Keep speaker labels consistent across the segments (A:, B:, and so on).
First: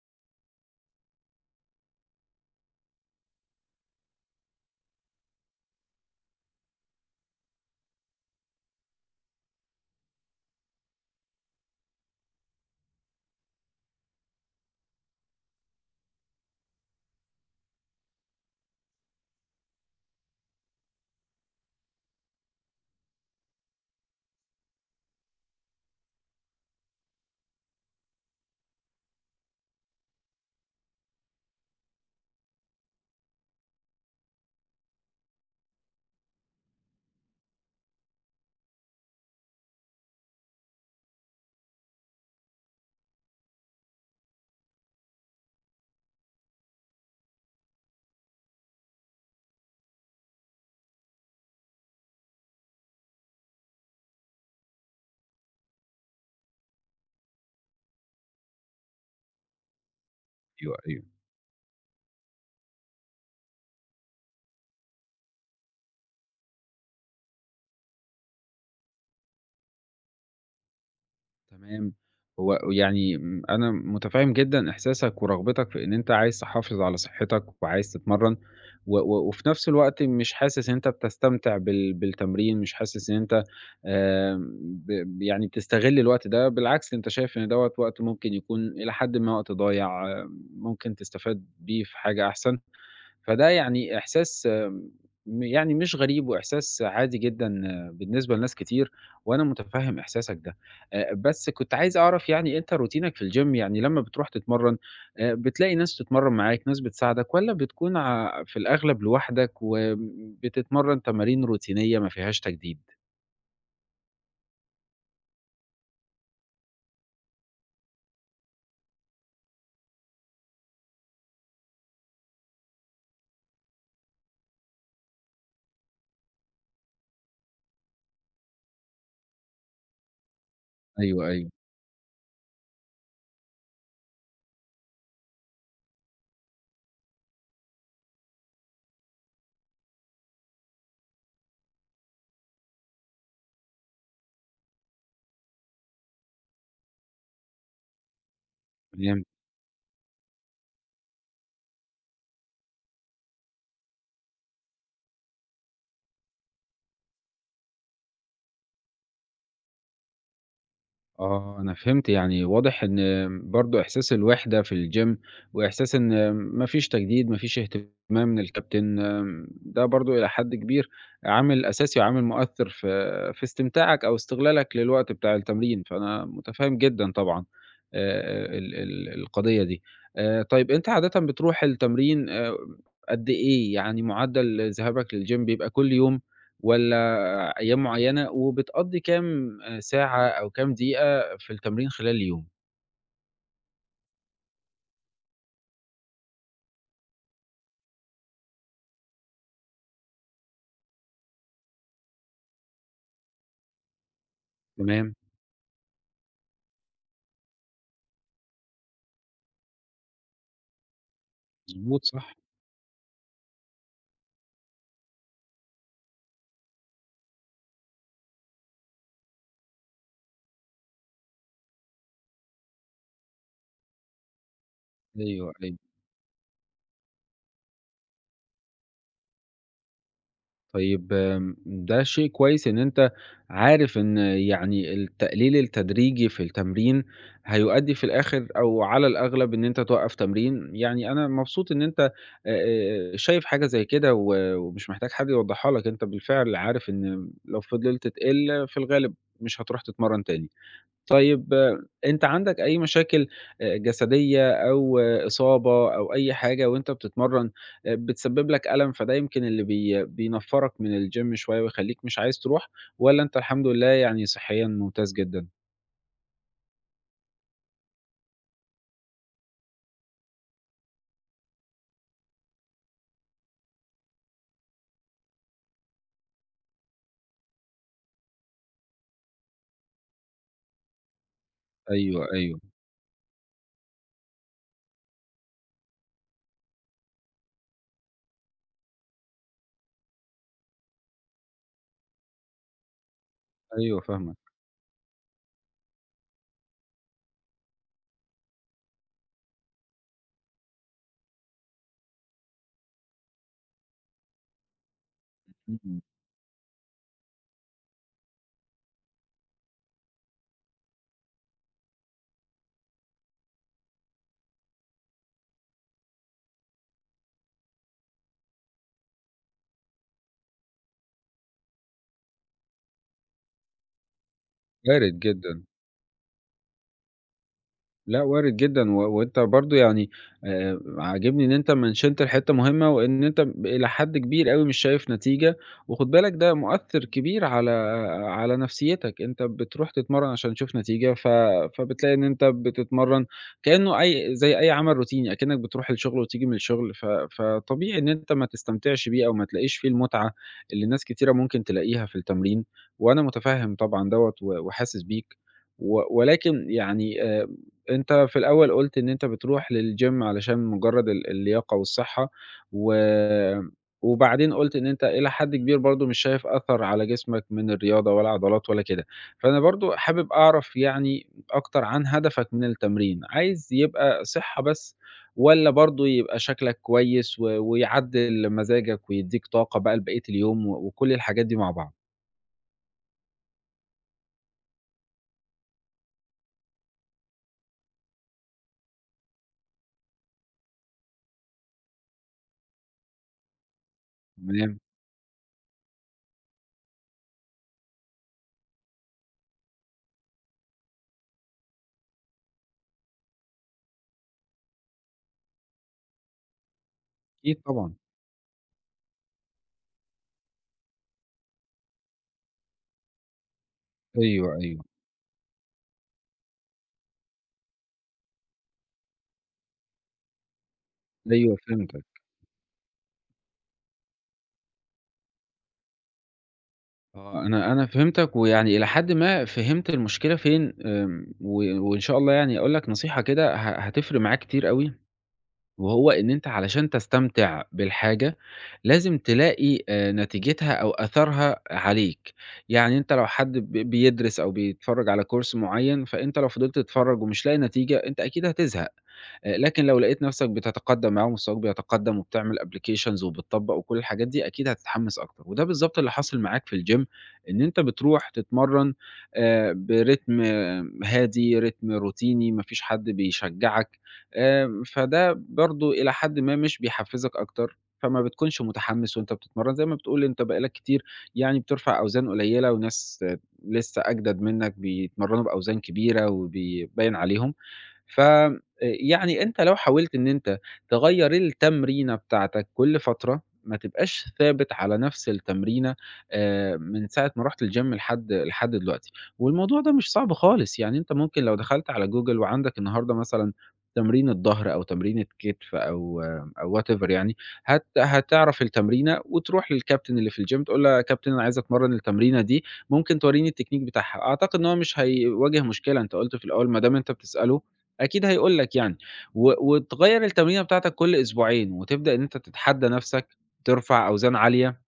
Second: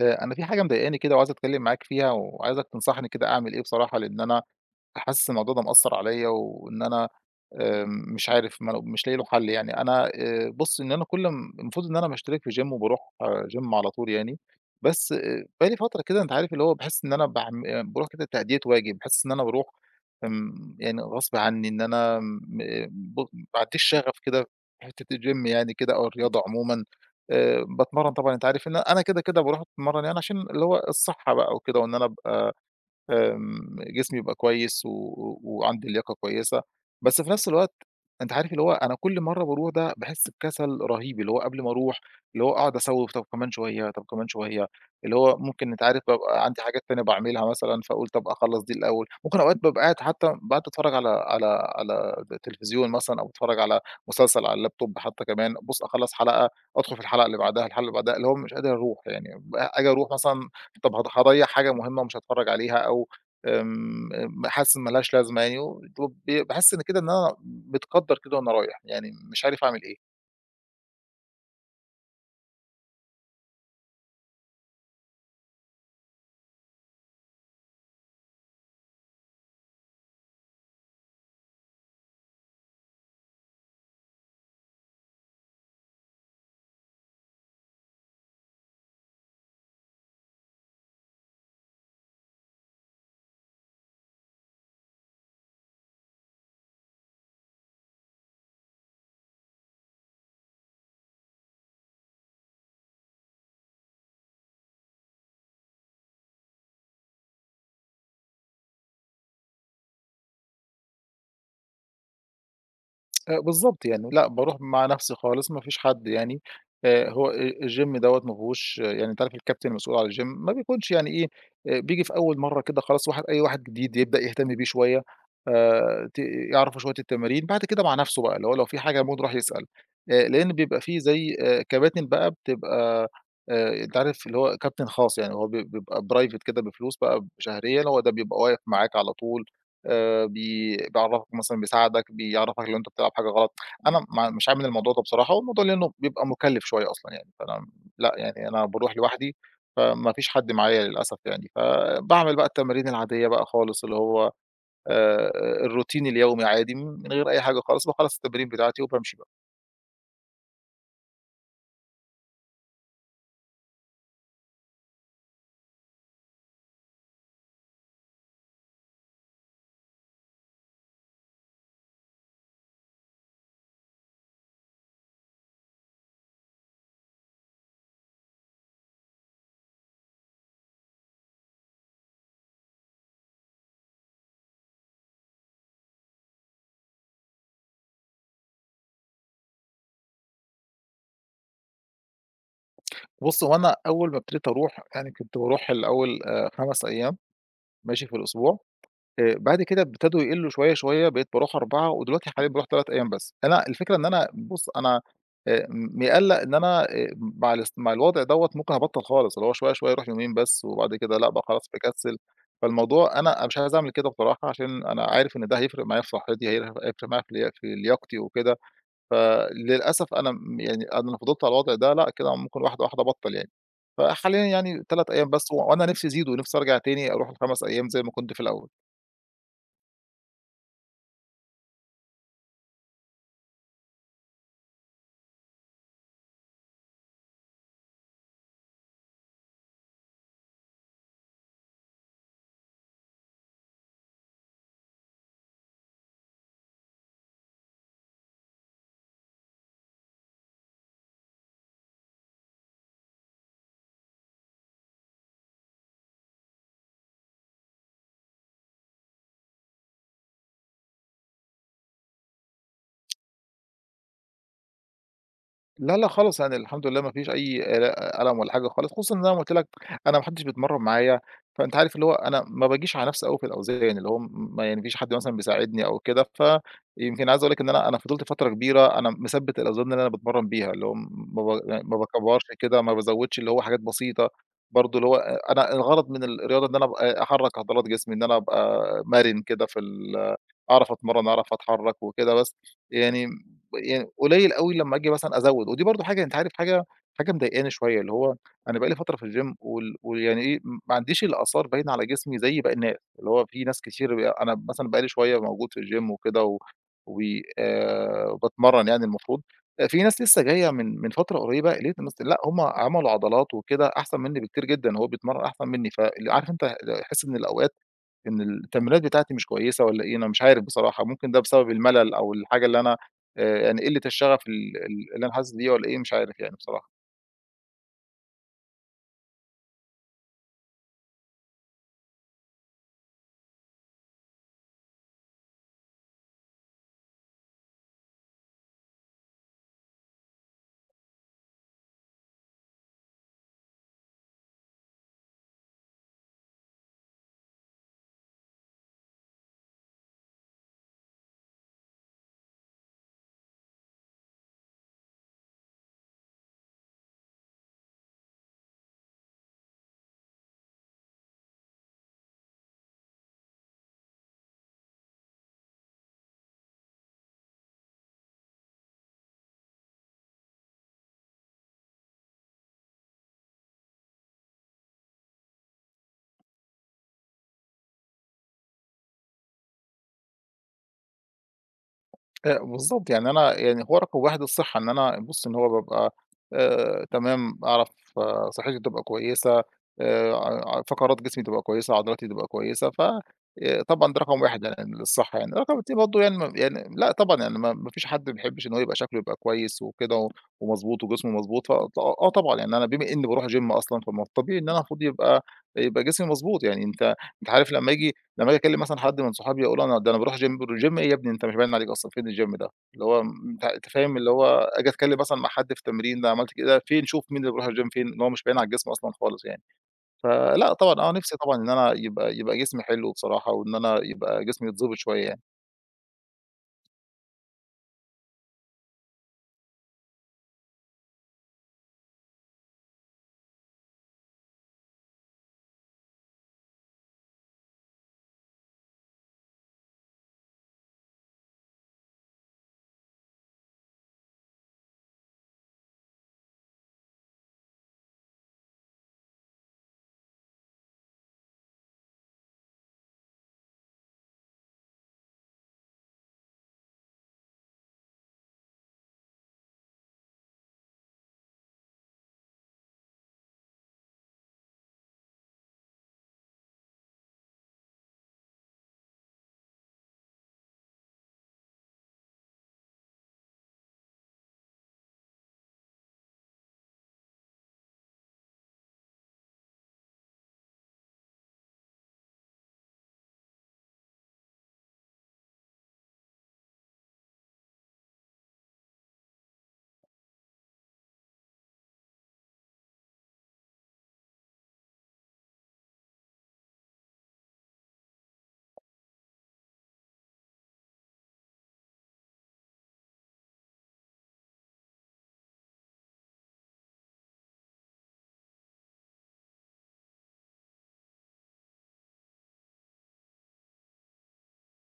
A: أنا في حاجة مضايقاني كده وعايز أتكلّم معاك فيها، وعايزك تنصحني كده أعمل إيه بصراحة، لإن أنا حاسس إن الموضوع ده مأثّر عليَّ، وإن أنا مش عارف ما مش لاقي له حل يعني. أنا بُص إن أنا كل المفروض إن أنا باشترك في gym وباروح gym على طول يعني، بس بقى لي فترة كده أنت عارف اللي هو باحس إن أنا باعم باروح كده تأدية واجب، باحس إن أنا باروح يعني غصب عني إن أنا م آه، ب ما عنديش شغف كده في حتة الgym يعني كده أو الرياضة عمومًا. باتمرّن طبعًا أنت عارف إن أنا كده باروح أتمرّن يعني عشان اللي هو الصحّة بقى وكده وإن أنا أبقى جسمي يبقى كويس و و وعندي لياقة كويسة، بس في نفس الوقت أنت عارف اللي هو أنا كل مرّة باروح ده باحس بكسل رهيب، اللي هو قبل ما أروح اللي هو أقعد أسوّف طب كمان طب كمان شوية، اللي هو ممكن أنت عارف بابقى عندي حاجات تانية باعملها مثلًا فاقول طب أخلّص دي الأول، ممكن أوقات بابقى قاعد حتى باقعد أتفرّج على على التلفزيون مثلًا أو باتفرّج على مسلسل على اللابتوب حتى كمان، بُص أخلّص حلقة أدخل في الحلقة اللي بعدها، اللي هو مش قادر أروح يعني آجي أروح مثلًا
B: أيوه،
A: طب
B: أيوه،
A: هاضيّع حاجة مهمة ومش هاتفرّج عليها أو آمم، آمم، حاسس إن ما لهاش لازمة يعني باحس إن كده إن أنا متقدّر كده وأنا رايح، يعني مش عارف أعمل إيه.
B: تمام. هو يعني أنا مُتفهِّم جدًا إحساسك ورغبتك في إن أنت عايز تحافظ على صحّتك وعايز تتمرّن و و وفي نفس الوقت مش حاسس إن أنت بتستمتع بالتمرين، مش حاسس إن أنت آمم يعني بتستغِل الوقت ده، بالعكس أنت شايف إن دوّة وقت ممكن يكون إلى حدٍ ما وقت ضايع، آه، ممكن تستفاد بيه في حاجة أحسن. فده يعني إحساس، يعني مش غريب وإحساس عادي جدًا آه، بالنسبة لناس كتير، وأنا متفهم إحساسك ده. بس كنت عايز أعرف يعني أنت روتينك في الgym يعني لمّا بتروح تتمرن، بتلاقي ناس تتمرن معاك، ناس بتساعدك، والّا بتكون في الأغلب لوحدك وبتتمرن تمارين روتينية ما فيهاش تجديد؟
A: بالضبط يعني، لأ باروح مع نفسي خالص ما فيش حد يعني، هو الgym دوّة ما فيهوش يعني أنت عارف الكابتن المسؤول على الgym ما بيكونش يعني إيه، بييجي في أول مرّة كده خلاص أي واحد جديد يبدأ يهتم بيه شوية، ت يعرفوا شوية التمارين بعد كده مع نفسه بقى اللي هو لو في حاجة ممكن يروح يسأل، لإن بيبقى في
B: أيوه،
A: زي
B: أيوه،
A: كباتن بقى بتبقى أنت عارف اللي هو كابتن خاص يعني هو بيبقى private كده بفلوس بقى شهريًا هو ده بيبقى واقف معاك على طول. بي بيعرّفك مثلًا بيساعدك، بيعرّفك لو أنت بتلعب حاجة غلط، أنا ما مش عامل الموضوع ده بصراحة، والموضوع لإنه بيبقى مُكلِّف شوية أصلًا يعني، فأنا لأ، يعني أنا باروح
B: فهمت.
A: لوحدي، فما فيش حد معايا للأسف يعني، فباعمل بقى التمارين العادية بقى خالص اللي هو آآ الروتين اليومي عادي من غير أي حاجة خالص، باخلّص التمارين بتاعتي وبامشي بقى.
B: آه، أنا فهمت، يعني واضح إن برضه إحساس الوحدة في الgym وإحساس إن ما فيش تجديد، ما فيش اهتمام من الكابتن، ده برضه إلى حد كبير عامل أساسي وعامل مؤثر في استمتاعك أو استغلالك للوقت بتاع التمرين، فأنا متفهم جدًا طبعًا ال القضية دي. طيب أنت عادةً بتروح التمرين، قد إيه؟ يعني معدل ذهابك للgym بيبقى كل يوم والّا أيام معيّنة، وبتقضّي كام آه، ساعة أو كام دقيقة في التمرين خلال اليوم،
A: بُص، هو أنا أول ما ابتديت أروح يعني كنت باروح الأول 5 أيام ماشي في الأسبوع. بعد كده ابتدوا يقلّوا شوية بقيت باروح 4 ودلوقتي حاليًا باروح 3 أيام بس. أنا الفكرة إن أنا بُص، أنا
B: تمام،
A: مقلّق إن أنا مع الوضع دوّة ممكن أبطّل خالص، اللي هو شوية أروح يومين بس وبعد كده لأ بقى خلاص
B: مضبوط
A: باكسّل،
B: صح؟
A: فالموضوع أنا مش عايز أعمل كده بصراحة عشان أنا عارف إن ده هيفرق معايا في صحّتي، هيفرق معايا في لياقتي وكده، فللأسف أنا يعني أنا لو فضلت على الوضع ده لأ كده ممكن واحدة أبطّل يعني. فحاليًا يعني 3 أيام بس
B: أيوه، أيوه.
A: وأنا نِفْسي يزيدوا، نِفْسي أرجع تاني أروح ال5 أيام زي ما كنت في الأول.
B: طيب، ده شيء كويس إن أنت عارف إن يعني التقليل التدريجي في التمرين هيؤدّي في الآخر أو على الأغلب إن أنت توقّف تمرين، يعني أنا مبسوط إن أنت آآ، شايف حاجة زي كده و ومش محتاج حد يوضّحها لك، أنت بالفعل عارف إن لو فضلت تقِل في الغالب مش هتروح تتمرّن تاني. طيب آه، أنت عندك أي مشاكل جسدية أو آه، إصابة أو أي حاجة وأنت بتتمرّن بتسبب لك ألم، فده يمكن اللي بينفّرك من الgym شوية ويخلّيك مش عايز تروح، والّا أنت الحمد لله يعني صحيًا ممتاز جدًا؟
A: لا، لأ خالص، يعني الحمد لله ما فيش أي ألَم ولا حاجة خالص، خصوصًا إن زي ما قُلت لك أنا ما حدّش بيتمرّن معايا، فأنت عارف اللي هو أنا ما باجيش على نَفْسي أوي في الأوزان، اللي هو م ما يعني ما فيش حد مثلًا بيساعدني أو كده، فيمكن عايز أقول لك إن أنا فضلت فترة كبيرة أنا مثبّت الأوزان اللي أنا باتمرّن بيها، اللي هو ما ب يعني ما
B: أيوه،
A: باكبّرش
B: أيوه،
A: كده، ما بازوّدش، اللي هو حاجات بسيطة، برضه اللي هو أنا الغرض من الرياضة إن أنا أبقى أحرّك عضلات جسمي، إن أنا أبقى مَرِن كده في ال أعرف أتمرّن، أعرف أتحرّك وكده بس، يعني
B: أيوه
A: يعني
B: فاهمك،
A: قليل أوي لمّا آجي مثلًا أزوّد، ودي برضه حاجة أنت عارف حاجة مضايقاني شوية، اللي هو أنا بقى لي فترة في الgym ويعني إيه، ما عنديش الآثار باينة على جسمي زي باقي الناس، اللي هو في ناس كتير أنا مثلًا بقى لي شوية موجود في
B: إمم،
A: الgym وكده و و باتمرّن يعني المفروض، في ناس لسه جاية من فترة قريّبة لقيت الناس لأ، هُم عملوا عضلات وكده أحسن منّي بكتير جدًا، هو بيتمرّن أحسن منّي، فال عارف أنت ال أحس إن الأوقات إن التمرينات بتاعتي مش كويسة والّا إيه؟ أنا مش عارف بصراحة، ممكن ده بسبب الملل أو الحاجة اللي أنا يعني قِلّة الشغف ال ال
B: وارد
A: اللي أنا حاسس
B: جدًا.
A: بيها والّا إيه، مش عارف يعني بصراحة.
B: لأ وارد جدًا، و وأنت برضه يعني عاجبني إن أنت منشنت لحتّة مهمة، وإن أنت إلى حد كبير أوي مش شايف نتيجة، وخُد بالك ده مؤثّر كبير على نفسيتك، أنت بتروح تتمرّن عشان تشوف نتيجة، ف فبتلاقي إن أنت بتتمرّن كإنه أي زي أي عمل روتيني، أكنّك بتروح الشغل وتيجي من الشغل، ف فطبيعي إن أنت ما تستمتعش بيه أو ما تلاقيش فيه المتعة اللي ناس كتيرة ممكن تلاقيها في التمرين، وأنا متفهّم طبعًا دوّة و وحاسس بيك، و ولكن يعني أنت في الأول قُلت إن أنت بتروح للgym علشان مجرد اللياقة والصحة، و وبعدين قُلت إن أنت إلى حد كبير برضه مش شايف أثر على جسمك من الرياضة ولا عضلات ولا كده، فأنا برضه حابب أعرف يعني أكتر عن هدفك من التمرين، عايز يبقى صحة بس والّا برضه يبقى شكلك كويس و ويعدِّل مزاجك ويدّيك طاقة بقى لبقية اليوم و وكل الحاجات دي مع بعض؟
A: بالضبط، يعني أنا يعني هو رقم 1 الصحّة، إن أنا بُص إن هو بابقى تمام، أعرف آه صحّتي تبقى كويسة، آآ ع فقرات جسمي تبقى كويسة، عضلاتي تبقى كويسة، ف طبعًا ده رقم 1
B: تمام،
A: يعني للصحّة يعني، رقم 2 برضه يعني يعني لأ طبعًا يعني ما فيش حد ما بيحبّش إن هو يبقى شكله يبقى كويس وكده ومضبوط وجسمه مضبوط، ف ط آه طبعًا، يعني أنا بما إنّي باروح gym أصلًا، فما الطبيعي إن أنا المفروض يبقى جسمي مضبوط، يعني أنت
B: أكيد
A: عارف لمّا
B: طبعًا،
A: لمّا آجي أكلّم مثلًا حد من صحابي يقول أنا ده أنا باروح gym gym إيه يا ابني أنت مش باين عليك أصلًا فين الgym ده؟ اللي هو أنت فاهم اللي هو
B: أيوه، أيوه،
A: آجي أتكلّم مثلًا مع حد في تمرين ده عملت كده فين شوف مين اللي بيروح الgym فين؟ إن هو مش باين على الجسم أصلًا خالص يعني. فلأ طبعًا آه، نِفْسي طبعًا
B: أيوه
A: إن أنا
B: فهمتك.
A: يبقى جسمي حلو بصراحة وإن أنا يبقى جسمي يتضبط شوية يعني.
B: آه، أنا فهمتك، ويعني إلى حدٍ ما فهمت المشكلة فين، و وإن شاء الله يعني أقول لك نصيحة كده ه هتفرق معاك كتير أوي. وهو إن أنت علشان تستمتع بالحاجة، لازم تلاقي نتيجتها أو أثرها عليك، يعني أنت لو حد ب بيدرس أو بيتفرّج على course معيّن، فأنت لو فضلت تتفرّج ومش لاقي نتيجة، أنت أكيد هتزهق، لكن لو لقيت نفسك بتتقدّم معاه ومستواك بيتقدّم وبتعمل applications وبتطبّق وكل الحاجات دي، أكيد هتتحمّس أكتر، وده بالضبط اللي حاصل معاك في الgym، إن أنت بتروح تتمرّن برتم آه، هادي، رتم روتيني، ما فيش حد بيشجّعك. فده برضه إلى حدٍ ما مش بيحفّزك أكتر، فما بتكونش متحمّس وأنت بتتمرّن، زي ما بتقول أنت بقى لك كتير يعني بترفع أوزان قليّلة وناس آه، لسّه أجدد منّك بيتمرّنوا بأوزان كبيرة وبيبيّن عليهم. ف يعني أنت لو حاولت إن أنت تغيّر التمرينة بتاعتك كل فترة، ما تبقاش ثابت على نفس التمرينة من ساعة ما رُحت الgym لحد دلوقتي، والموضوع ده مش صعب خالص، يعني أنت ممكن لو دخلت على Google وعندك النهارده مثلًا تمرينة ضهر أو تمرينة كتف أو whatever يعني، هت هتعرف التمرينة وتروح للكابتن اللي في الgym تقول له: "يا كابتن أنا عايز أتمرّن التمرينة دي، ممكن تورّيني التكنيك بتاعها." أعتقد إن هو مش هيواجه مشكلة، أنت قُلت في الأول ما دام أنت بتسأله أكيد هيقول لك يعني، و وتغيّر التمرينة بتاعتك كل أسبوعين، وتبدأ إن أنت تتحدى نَفْسك، ترفع أوزان عالية،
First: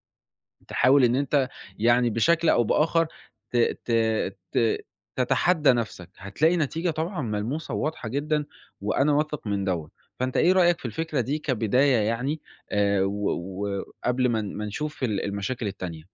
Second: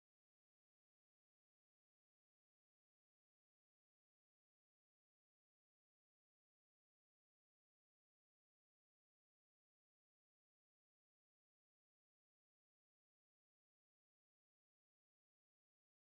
B: تحاول إن أنت يعني بشكل أو بآخر ت ت ت تتحدى نَفْسك، هتلاقي نتيجة طبعًا ملموسة وواضحة جدًا، وأنا واثق من دوّة، فأنت إيه رأيك في الفكرة دي كبداية يعني و وقبل ما ما نشوف المشاكل التانية؟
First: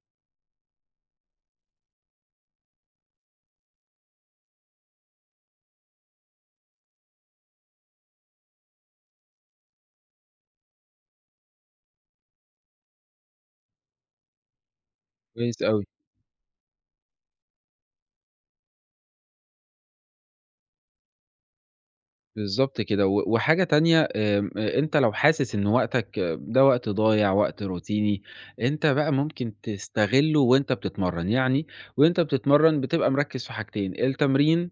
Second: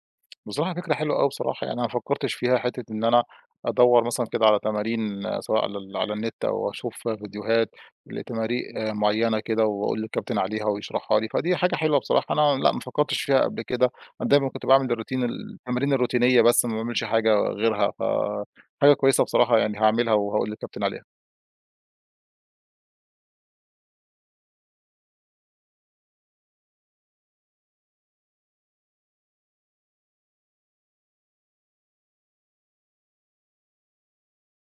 A: بصراحة فكرة حلوة أوي بصراحة، يعني أنا ما فكّرتش فيها حتّة إن أنا أدوّر مثلًا كده على تمارين آه، سواء على النت أو أشوف فيديوهات لتمارين آه، معيّنة كده وأقول للكابتن عليها ويشرحها لي، فدي حاجة حلوة بصراحة أنا لأ، ما فكّرتش فيها قبل كده، أنا دايمًا كنت باعمل
B: كويس أوي.
A: التمارين الروتينية بس ما باعملش حاجة غيرها، ف حاجة كويسة بصراحة يعني هاعملها وهاقول للكابتن عليها.
B: بالضبط كده، و وحاجة تانية أ أنت لو حاسس إن وقتك آه، ده وقت ضايع، وقت روتيني، أنت بقى ممكن تستغلّه وأنت بتتمرّن، يعني وأنت بتتمرّن بتبقى مركّز في حاجتين، التمرين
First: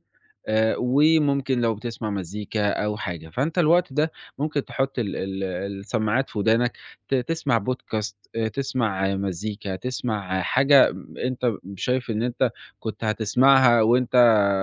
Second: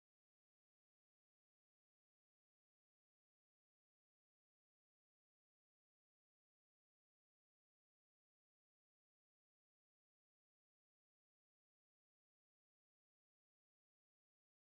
B: آآ، وممكن لو بتسمع مزيكا أو حاجة، فأنت الوقت ده ممكن تحُط ال السماعات في ودانك، ت تسمع podcast تسمع آه، مزيكا، تسمع آه، حاجة أنت شايف إن أنت كنت هتسمعها وأنت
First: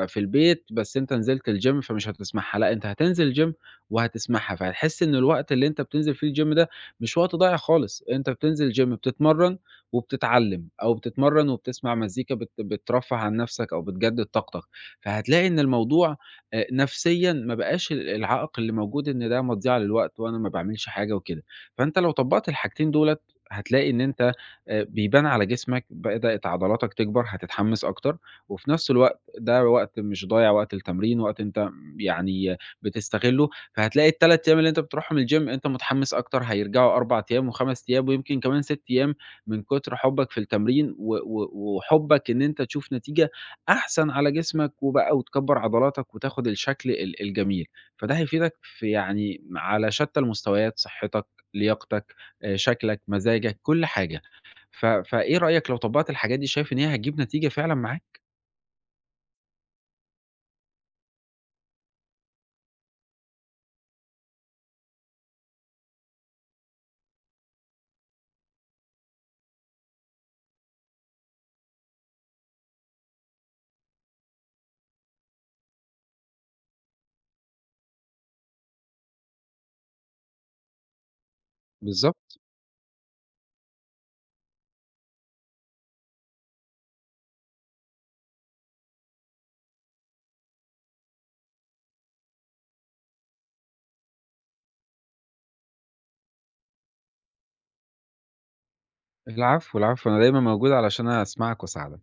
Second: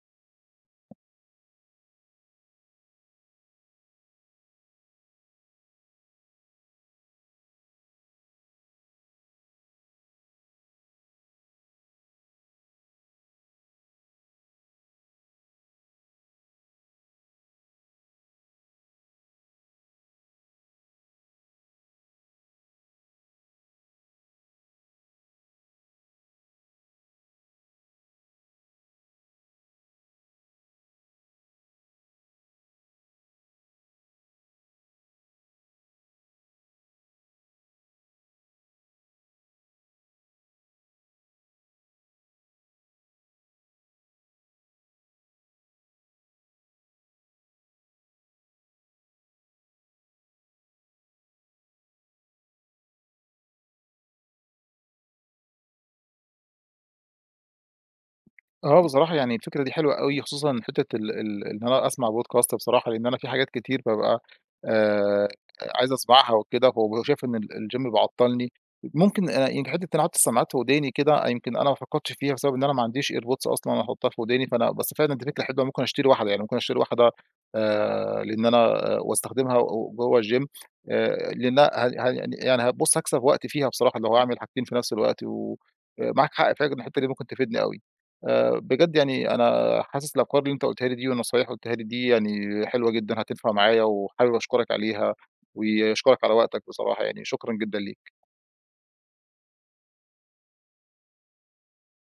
B: في البيت، بس أنت نزلت الgym فمش هتسمعها، لأ أنت هتنزل gym وهتسمعها، فهتحس إن الوقت اللي أنت بتنزل فيه الgym ده مش وقت ضايع خالص، أنت بتنزل gym بتتمرّن وبتتعلّم، أو بتتمرّن وبتسمع مزيكا بت بترفّه عن نَفْسك أو بتجدد طاقتك، فهتلاقي إن الموضوع نفسيًا ما بقاش العائق اللي موجود إن ده مضيَعة للوقت وأنا ما باعملش حاجة وكده، فأنت لو طبّقت الحاجتين دُولة هتلاقي إن أنت بيبان على جسمك، بدأت عضلاتك تكبر، هتتحمّس أكتر، وفي نَفْس الوقت ده وقت مش ضايع وقت التمرين، وقت أنت يعني بتستغلّه، فهتلاقي ال3 أيام اللي أنت بتروحهم الgym أنت متحمّس أكتر، هيرجعوا 4 أيام و5 أيام ويمكن كمان 6 أيام من كتر حُبّك في التمرين و وحُبّك إن أنت تشوف نتيجة أحسن على جسمك وبقى وتكبّر عضلاتك وتاخد الشكل الجميل، فده هيفيدك في يعني على شتّى المستويات، صحّتك، لياقتك، شكلك، مزاجك، كل حاجة، ف فإيه رأيك لو طبّقت الحاجات دي شايف إن هي هتجيب نتيجة فعلًا معاك؟
A: آه، بصراحة يعني الفكرة دي حلوة أوي، خصوصًا حتّة ال ال إن أنا أسمع podcast بصراحة، لإن أنا في حاجات كتير بابقى آآ عايز أسمعها وكده، فبابقى شايف إن الgym بيعطّلني. ممكن أنا يمكن حتّة إن أنا أحُط السماعات في وداني كده، يمكن أنا ما فكّرتش فيها بسبب إن أنا ما عنديش airpods أصلًا أحُطّها في وداني، فأنا بس فعلًا دي فكرة حلوة ممكن أشتري يعني ممكن أشتري واحدة لإن أنا آه، واستخدمها و جوّه الgym لإنها ه ه
B: بالضبط.
A: يعني هابُص هاكسب وقت فيها بصراحة، لو هاعمل حاجتين في نفس الوقت و معاك حق فعلًا الحتّة دي ممكن تفيدني أوي. بجد يعني أنا حاسس الأفكار اللي أنت قُلتها لي دي والنصايح اللي قُلتها لي دي يعني حلوة جدًا هتنفع معايا، وحابب أشكرك عليها، وأشكرك على وقتك بصراحة يعني، شكرًا جدًا ليك.
B: العفو، العفو، أنا دايمًا موجود علشان أسمعك وأساعدك.